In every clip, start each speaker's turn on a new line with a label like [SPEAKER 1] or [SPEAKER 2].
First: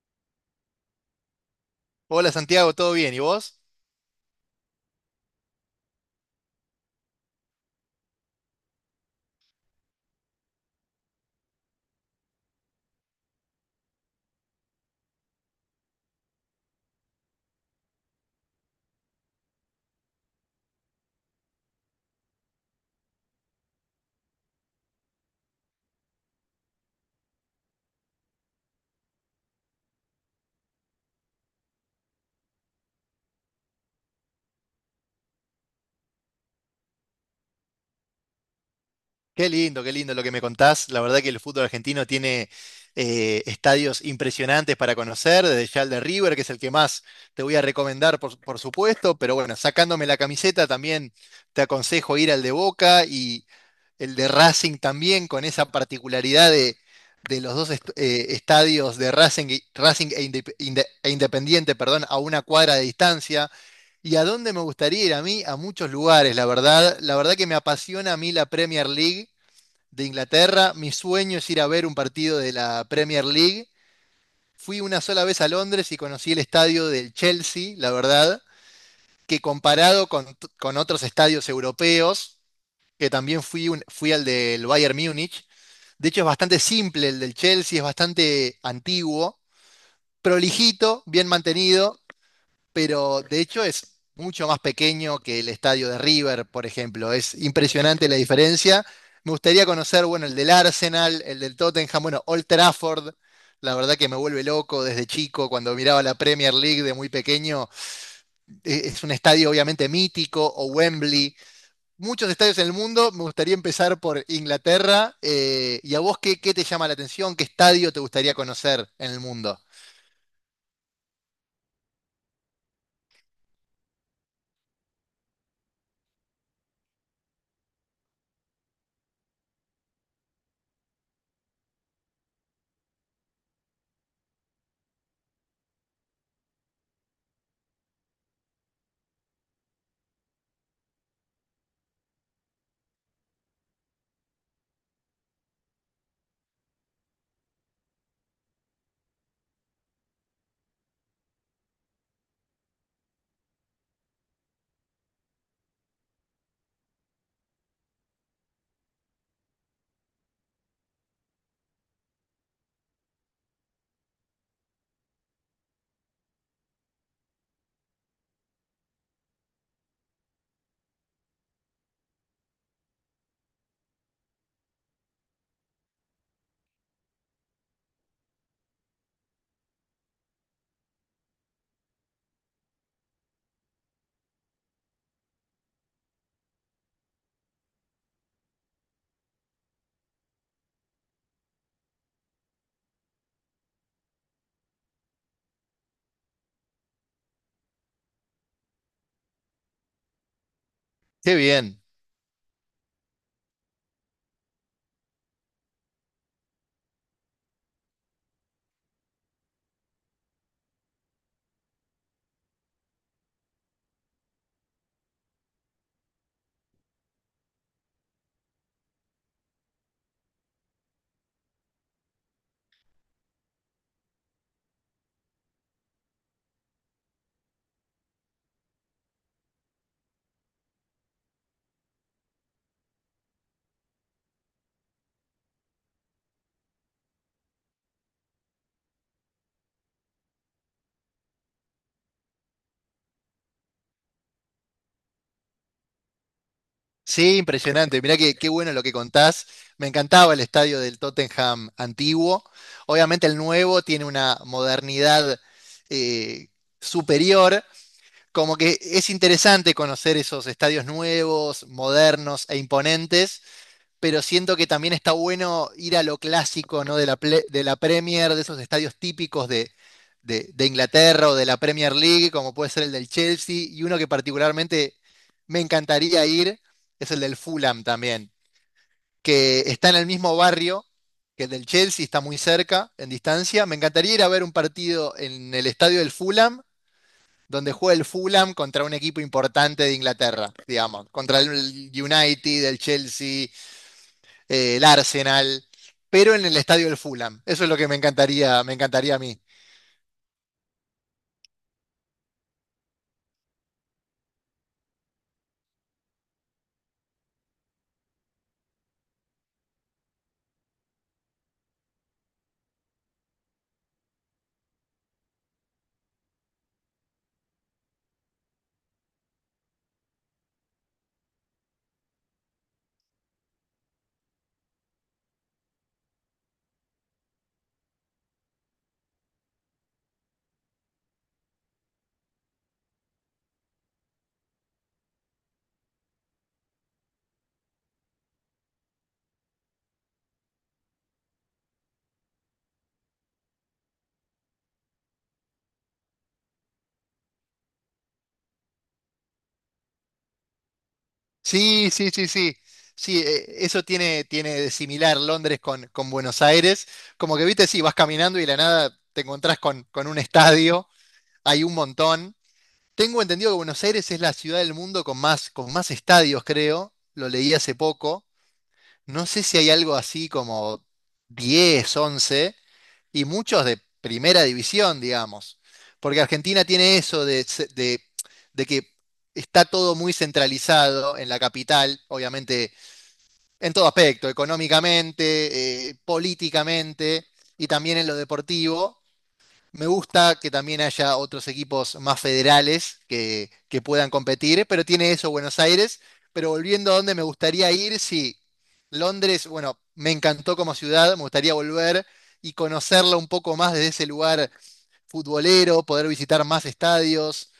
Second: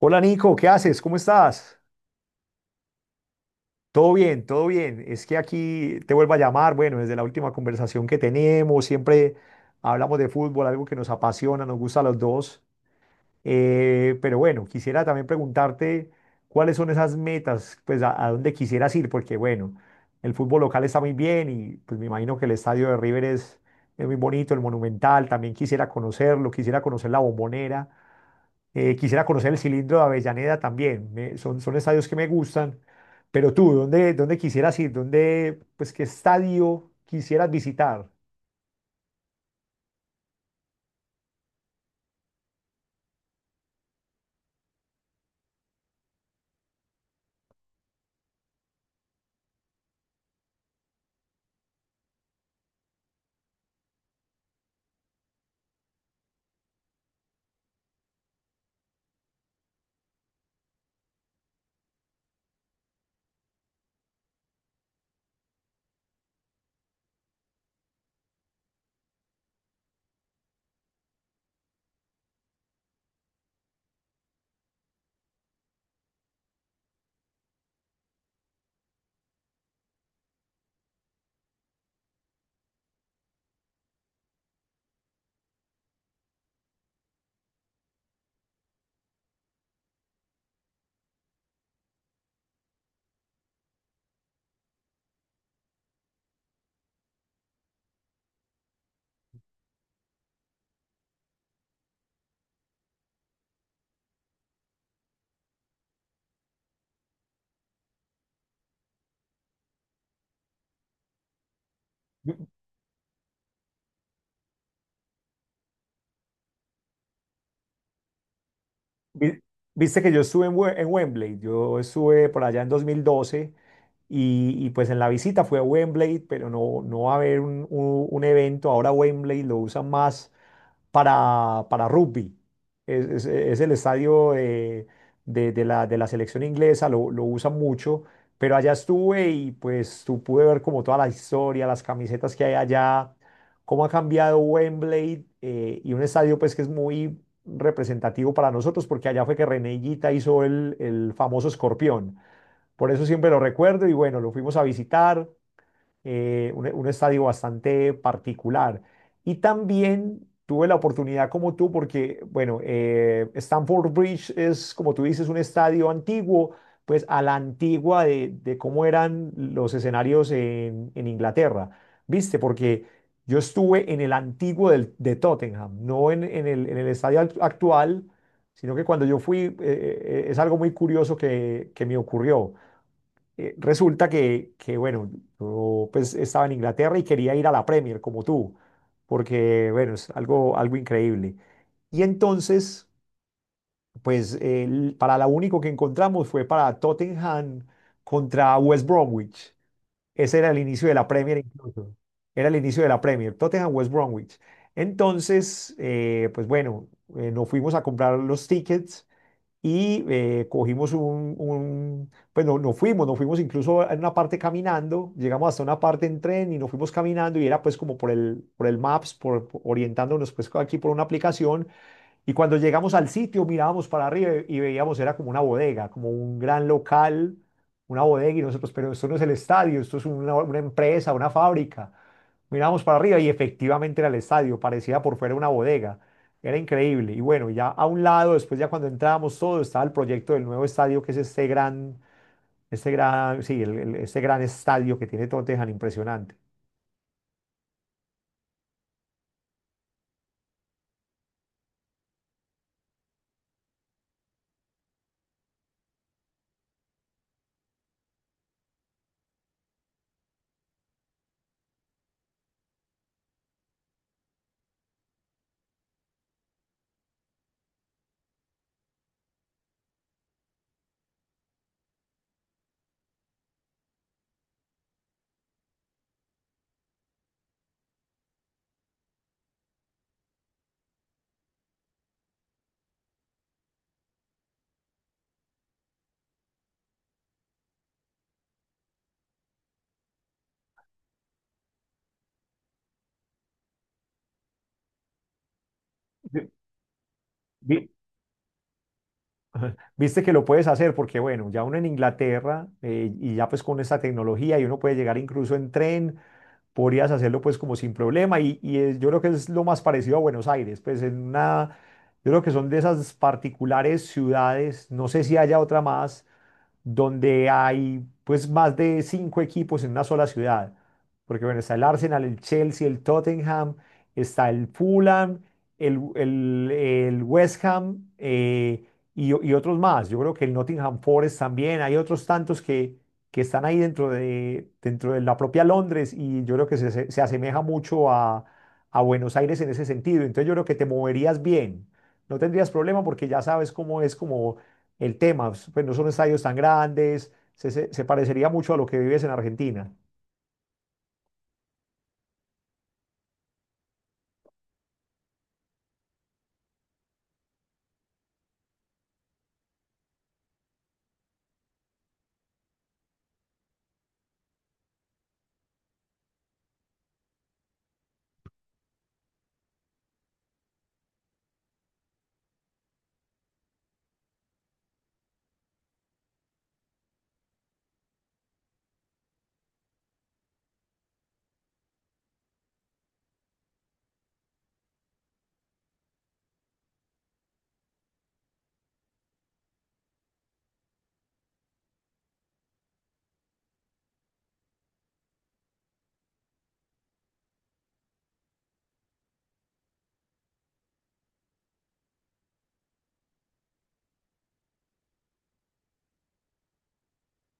[SPEAKER 1] Hola Nico, ¿qué haces? ¿Cómo estás?
[SPEAKER 2] Hola Santiago, ¿todo bien? ¿Y vos?
[SPEAKER 1] Todo bien, todo bien. Es que aquí te vuelvo a llamar, bueno, desde la última conversación que tenemos, siempre hablamos de fútbol, algo que nos apasiona, nos gusta a los dos. Pero bueno, quisiera también preguntarte cuáles son esas metas, pues a dónde quisieras ir, porque bueno, el fútbol local está muy bien y pues me imagino que el estadio de River es muy bonito, el Monumental, también quisiera conocerlo, quisiera conocer la Bombonera. Quisiera conocer el cilindro de Avellaneda también. Son estadios que me gustan. Pero tú, ¿ dónde quisieras ir? ¿Dónde, pues, qué estadio quisieras visitar?
[SPEAKER 2] Qué lindo lo que me contás. La verdad que el fútbol argentino tiene estadios impresionantes para conocer, desde ya el de River, que es el que más te voy a recomendar, por supuesto, pero bueno, sacándome la camiseta también te aconsejo ir al de Boca y el de Racing también, con esa particularidad de los dos estadios de Racing, Racing e Independiente, perdón, a una cuadra de distancia. ¿Y a dónde me gustaría ir a mí? A muchos lugares, la verdad. La verdad que me apasiona a mí la Premier League de Inglaterra. Mi sueño es ir a ver un partido de la Premier League. Fui una sola vez a Londres y conocí el estadio del Chelsea, la verdad, que comparado con otros estadios europeos, que también fui, fui al del Bayern Múnich. De hecho, es bastante simple el del Chelsea, es bastante antiguo, prolijito, bien mantenido, pero de hecho es mucho más pequeño que el estadio de River, por ejemplo. Es impresionante la diferencia. Me gustaría conocer, bueno, el del Arsenal, el del Tottenham, bueno, Old Trafford. La verdad que me vuelve loco desde chico, cuando miraba la Premier League de muy pequeño. Es un estadio obviamente mítico, o Wembley, muchos
[SPEAKER 1] Vi-
[SPEAKER 2] estadios en el mundo. Me gustaría empezar por Inglaterra. ¿Y a vos qué, qué te llama la atención? ¿Qué estadio te gustaría conocer en el
[SPEAKER 1] vi-
[SPEAKER 2] mundo?
[SPEAKER 1] Viste que yo estuve en Wembley. Yo estuve por allá en 2012 pues en la visita fue a Wembley, pero no va a haber un evento. Ahora Wembley lo usan más para rugby. Es el estadio de la selección inglesa, lo usan mucho, pero allá estuve y pues tú pude ver como toda la historia, las camisetas que hay allá, cómo ha cambiado Wembley y un estadio pues que es muy representativo para nosotros porque allá fue que René Higuita hizo el famoso escorpión. Por eso siempre lo recuerdo y bueno, lo fuimos a visitar, un estadio bastante particular. Y también tuve la oportunidad como tú, porque, bueno, Stamford Bridge es, como tú dices, un estadio antiguo, pues a la antigua de cómo eran los escenarios en Inglaterra, ¿viste? Porque yo estuve en el antiguo de Tottenham, no en el estadio actual, sino que cuando yo fui, es algo muy curioso que me ocurrió, resulta que, bueno, yo pues estaba en Inglaterra y quería ir a la Premier como tú, porque, bueno, es algo, algo increíble. Y entonces, pues eh, para la único que encontramos fue para Tottenham contra West Bromwich. Ese era el inicio de la
[SPEAKER 2] Qué
[SPEAKER 1] Premier
[SPEAKER 2] bien.
[SPEAKER 1] incluso. Era el inicio de la Premier, Tottenham West Bromwich. Entonces, bueno, nos fuimos a comprar los tickets y cogimos pues no, no fuimos, nos fuimos incluso en una parte caminando, llegamos hasta una parte en tren y nos fuimos caminando y era pues como por el Maps, orientándonos pues aquí por una aplicación. Y cuando llegamos al sitio, mirábamos para arriba y veíamos, era como una bodega, como un gran local, una bodega, y nosotros, pero esto no es el estadio, esto es una empresa, una fábrica. Mirábamos para arriba y efectivamente era el estadio, parecía por fuera una bodega. Era increíble. Y bueno, ya a un lado, después ya cuando entrábamos todo, estaba el proyecto del nuevo estadio, que es este gran, sí, el- este gran estadio que tiene Tottenham, impresionante.
[SPEAKER 2] Sí, impresionante. Mirá que, qué bueno lo que contás. Me encantaba el estadio del Tottenham antiguo. Obviamente el nuevo tiene una modernidad eh, superior. Como que es interesante conocer esos estadios nuevos, modernos e imponentes. Pero siento que también está bueno ir a lo clásico, ¿no? De la Premier, de esos estadios típicos de, de Inglaterra o de la Premier League, como puede ser el del Chelsea, y uno que particularmente me encantaría ir es el del Fulham también, que está en el mismo barrio que el del Chelsea, está muy cerca, en distancia. Me encantaría ir a ver un partido en el estadio del Fulham, donde juega el Fulham contra un equipo importante de Inglaterra, digamos, contra el United, el Chelsea, el Arsenal, pero en
[SPEAKER 1] Vi-
[SPEAKER 2] el estadio del Fulham. Eso es lo
[SPEAKER 1] vi-
[SPEAKER 2] que me encantaría a mí.
[SPEAKER 1] Viste que lo puedes hacer porque, bueno, ya uno en Inglaterra, y ya pues con esta tecnología y uno puede llegar incluso en tren, podrías hacerlo pues como sin problema y yo creo que es lo más parecido a Buenos Aires, pues en una, yo creo que son de esas particulares ciudades, no sé si haya otra más donde hay pues más de 5 equipos en una sola ciudad. Porque bueno, está el Arsenal, el Chelsea, el Tottenham, está el Fulham, el West Ham, y otros más. Yo creo que el Nottingham Forest también. Hay otros tantos que están ahí dentro de la propia Londres y yo creo que se asemeja mucho a Buenos Aires en ese sentido. Entonces yo creo que te moverías bien. No tendrías problema porque ya sabes cómo es como el tema. Pues no son estadios tan grandes, se parecería mucho a lo que vives en Argentina.
[SPEAKER 2] Sí, sí, sí, sí. Sí, eso tiene, tiene de similar Londres con Buenos Aires. Como que, viste, sí, vas caminando y de la nada te encontrás con un estadio, hay un montón. Tengo entendido que Buenos Aires es la ciudad del mundo con más estadios, creo. Lo leí hace poco. No sé si hay algo así como 10, once, y muchos de primera división, digamos. Porque Argentina tiene eso de que está todo muy centralizado en la capital, obviamente, en todo aspecto, económicamente, políticamente y también en lo deportivo. Me gusta que también haya otros equipos más federales que puedan competir, pero tiene eso Buenos Aires. Pero volviendo a donde me gustaría ir, sí, Londres, bueno, me encantó como ciudad, me gustaría volver y conocerla un poco más desde ese lugar futbolero, poder visitar más estadios,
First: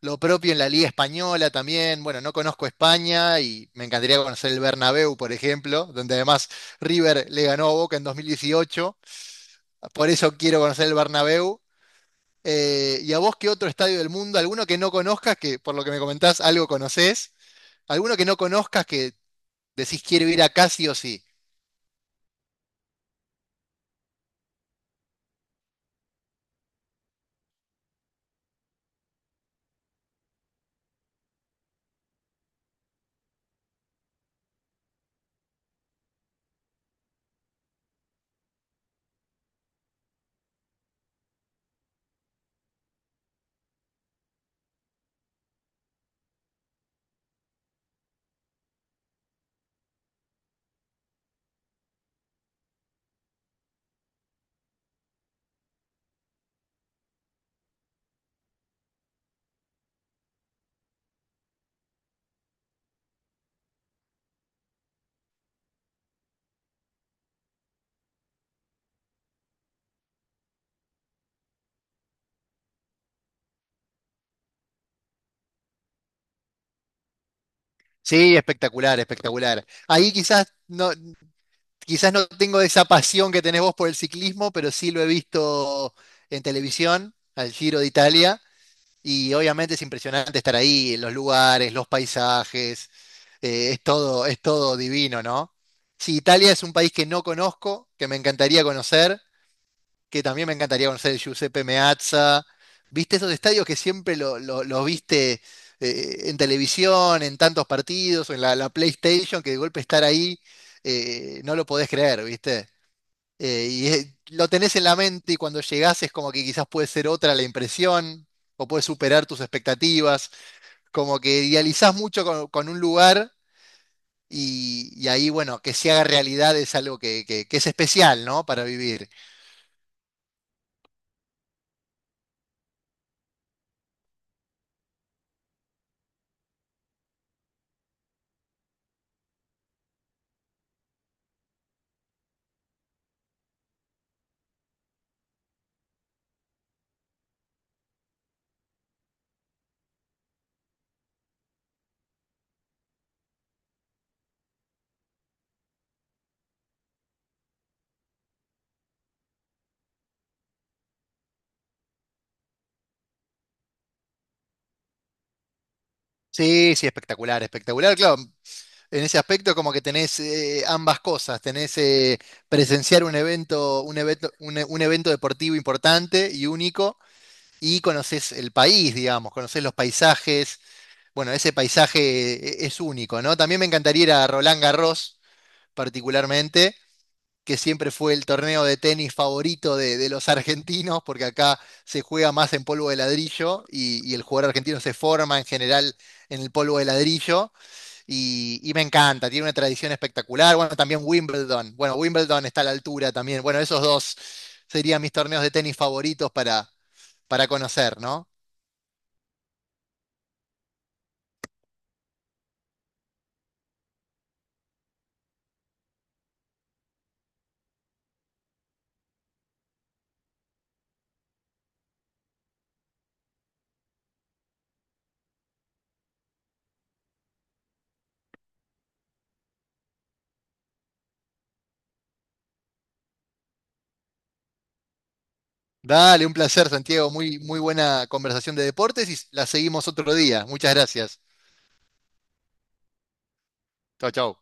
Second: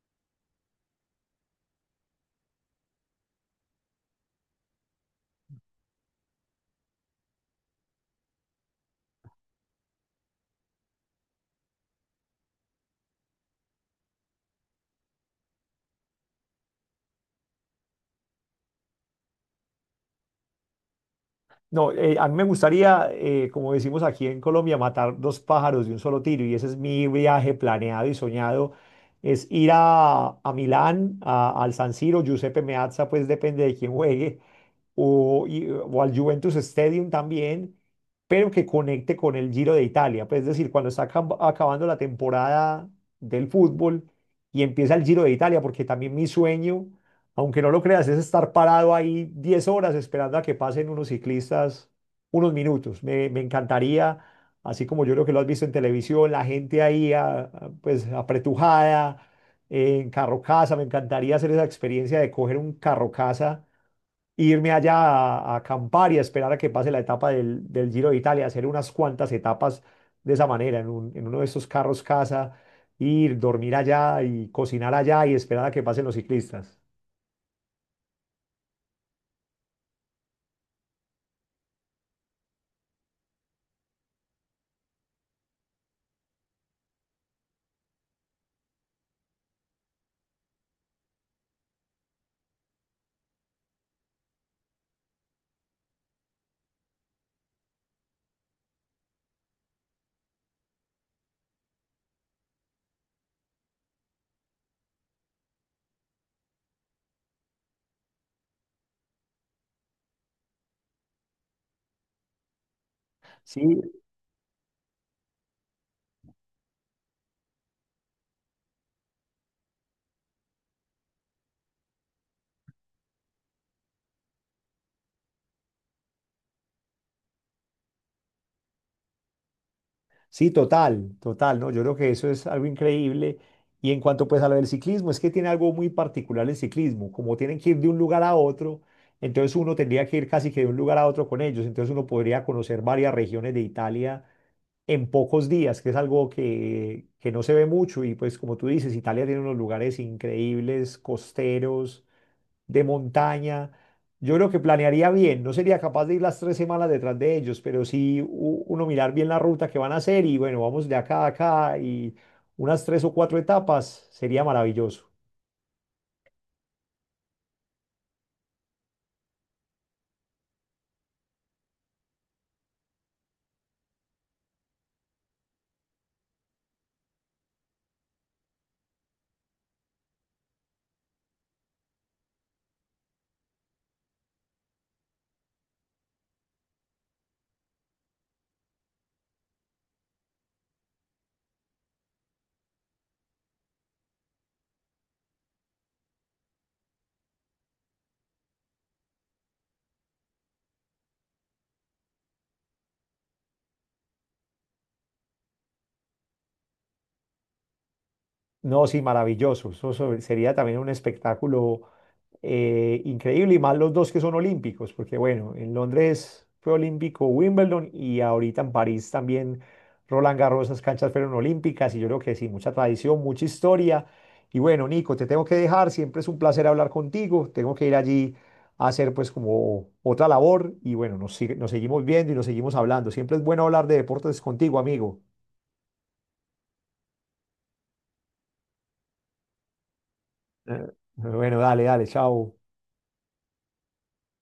[SPEAKER 2] lo propio en la Liga Española también. Bueno, no conozco España y me encantaría conocer el Bernabéu, por ejemplo, donde además River le ganó a Boca en 2018. Por eso quiero conocer el Bernabéu. ¿Y a vos qué otro estadio del mundo? ¿Alguno que no conozcas, que por lo que me comentás algo conocés? ¿Alguno que no conozcas que decís quiero ir acá sí o sí?
[SPEAKER 1] No, a mí me gustaría, como decimos aquí en Colombia, matar dos pájaros de un solo tiro y ese es mi viaje planeado y soñado, es ir a Milán, al San Siro, Giuseppe Meazza, pues depende de quién juegue, o al Juventus Stadium también, pero que conecte con el Giro de Italia. Pues, es decir, cuando está acabando la temporada del fútbol y empieza el Giro de Italia, porque también mi sueño, aunque no lo creas, es estar parado ahí 10 horas esperando a que pasen unos ciclistas unos minutos. Me encantaría, así como yo creo que lo has visto en televisión, la gente ahí pues apretujada. En carro casa, me encantaría hacer esa experiencia de coger un carro, irme allá a acampar y a esperar a que pase la etapa del Giro de Italia, hacer unas cuantas etapas de esa manera, en uno de esos carros casa, ir, dormir allá y cocinar allá y esperar a que pasen los ciclistas.
[SPEAKER 2] Sí, espectacular, espectacular. Ahí quizás no tengo esa pasión que tenés vos por el ciclismo, pero sí lo he visto en televisión, al Giro de Italia, y obviamente es impresionante estar ahí, los lugares, los paisajes, es todo divino, ¿no? Sí, Italia es un país que no conozco, que me encantaría conocer. Que también me encantaría conocer el Giuseppe Meazza. ¿Viste esos estadios que siempre lo, lo viste en televisión, en tantos partidos, o en la, la PlayStation, que de golpe estar ahí, no lo podés creer, ¿viste?
[SPEAKER 1] Sí,
[SPEAKER 2] Y lo tenés en la mente y cuando llegás es como que quizás puede ser otra la impresión, o puedes superar tus expectativas, como que idealizás mucho con un lugar y ahí, bueno, que se haga realidad es algo que que es especial, ¿no? Para vivir.
[SPEAKER 1] sí, total, total, ¿no? Yo creo que eso es algo increíble. Y en cuanto pues a lo del ciclismo, es que tiene algo muy particular el ciclismo, como tienen que ir de un lugar a otro, entonces uno tendría que ir casi que de un lugar a otro con ellos, entonces uno podría conocer varias regiones de Italia en pocos días, que es algo que no se ve mucho. Y pues como tú dices, Italia tiene unos lugares increíbles, costeros, de montaña. Yo creo que planearía bien, no sería capaz de ir las 3 semanas detrás de ellos, pero sí uno mirar bien la ruta que van a hacer y bueno, vamos de acá a acá y unas tres o cuatro etapas sería maravilloso.
[SPEAKER 2] Sí, sí, espectacular, espectacular. Claro, en ese aspecto, como que tenés ambas cosas, tenés presenciar un evento, un evento, un evento deportivo importante y único, y conocés el país, digamos, conocés los paisajes. Bueno, ese paisaje es único, ¿no? También me encantaría ir a Roland Garros, particularmente, que siempre fue el torneo de tenis favorito de los argentinos, porque acá se juega más en polvo de ladrillo y el jugador argentino se forma en general en el polvo de ladrillo. Y me encanta, tiene una tradición espectacular. Bueno, también Wimbledon. Bueno, Wimbledon está a la altura también. Bueno, esos dos serían mis torneos de tenis favoritos para conocer, ¿no?
[SPEAKER 1] No, sí, maravilloso. Eso sería también un espectáculo increíble y más los dos que son olímpicos, porque bueno, en Londres fue olímpico Wimbledon y ahorita en París también Roland Garros, esas canchas fueron olímpicas y yo creo que sí, mucha tradición, mucha historia. Y bueno, Nico, te tengo que dejar, siempre es un placer hablar contigo, tengo que ir allí a hacer pues como otra labor y bueno, nos seguimos viendo y nos seguimos hablando. Siempre es bueno hablar de deportes contigo, amigo.
[SPEAKER 2] Dale, un placer, Santiago. Muy, muy buena conversación de deportes y la seguimos otro día. Muchas
[SPEAKER 1] Eh,
[SPEAKER 2] gracias.
[SPEAKER 1] Bueno, dale, dale, chao.
[SPEAKER 2] Chau, chau.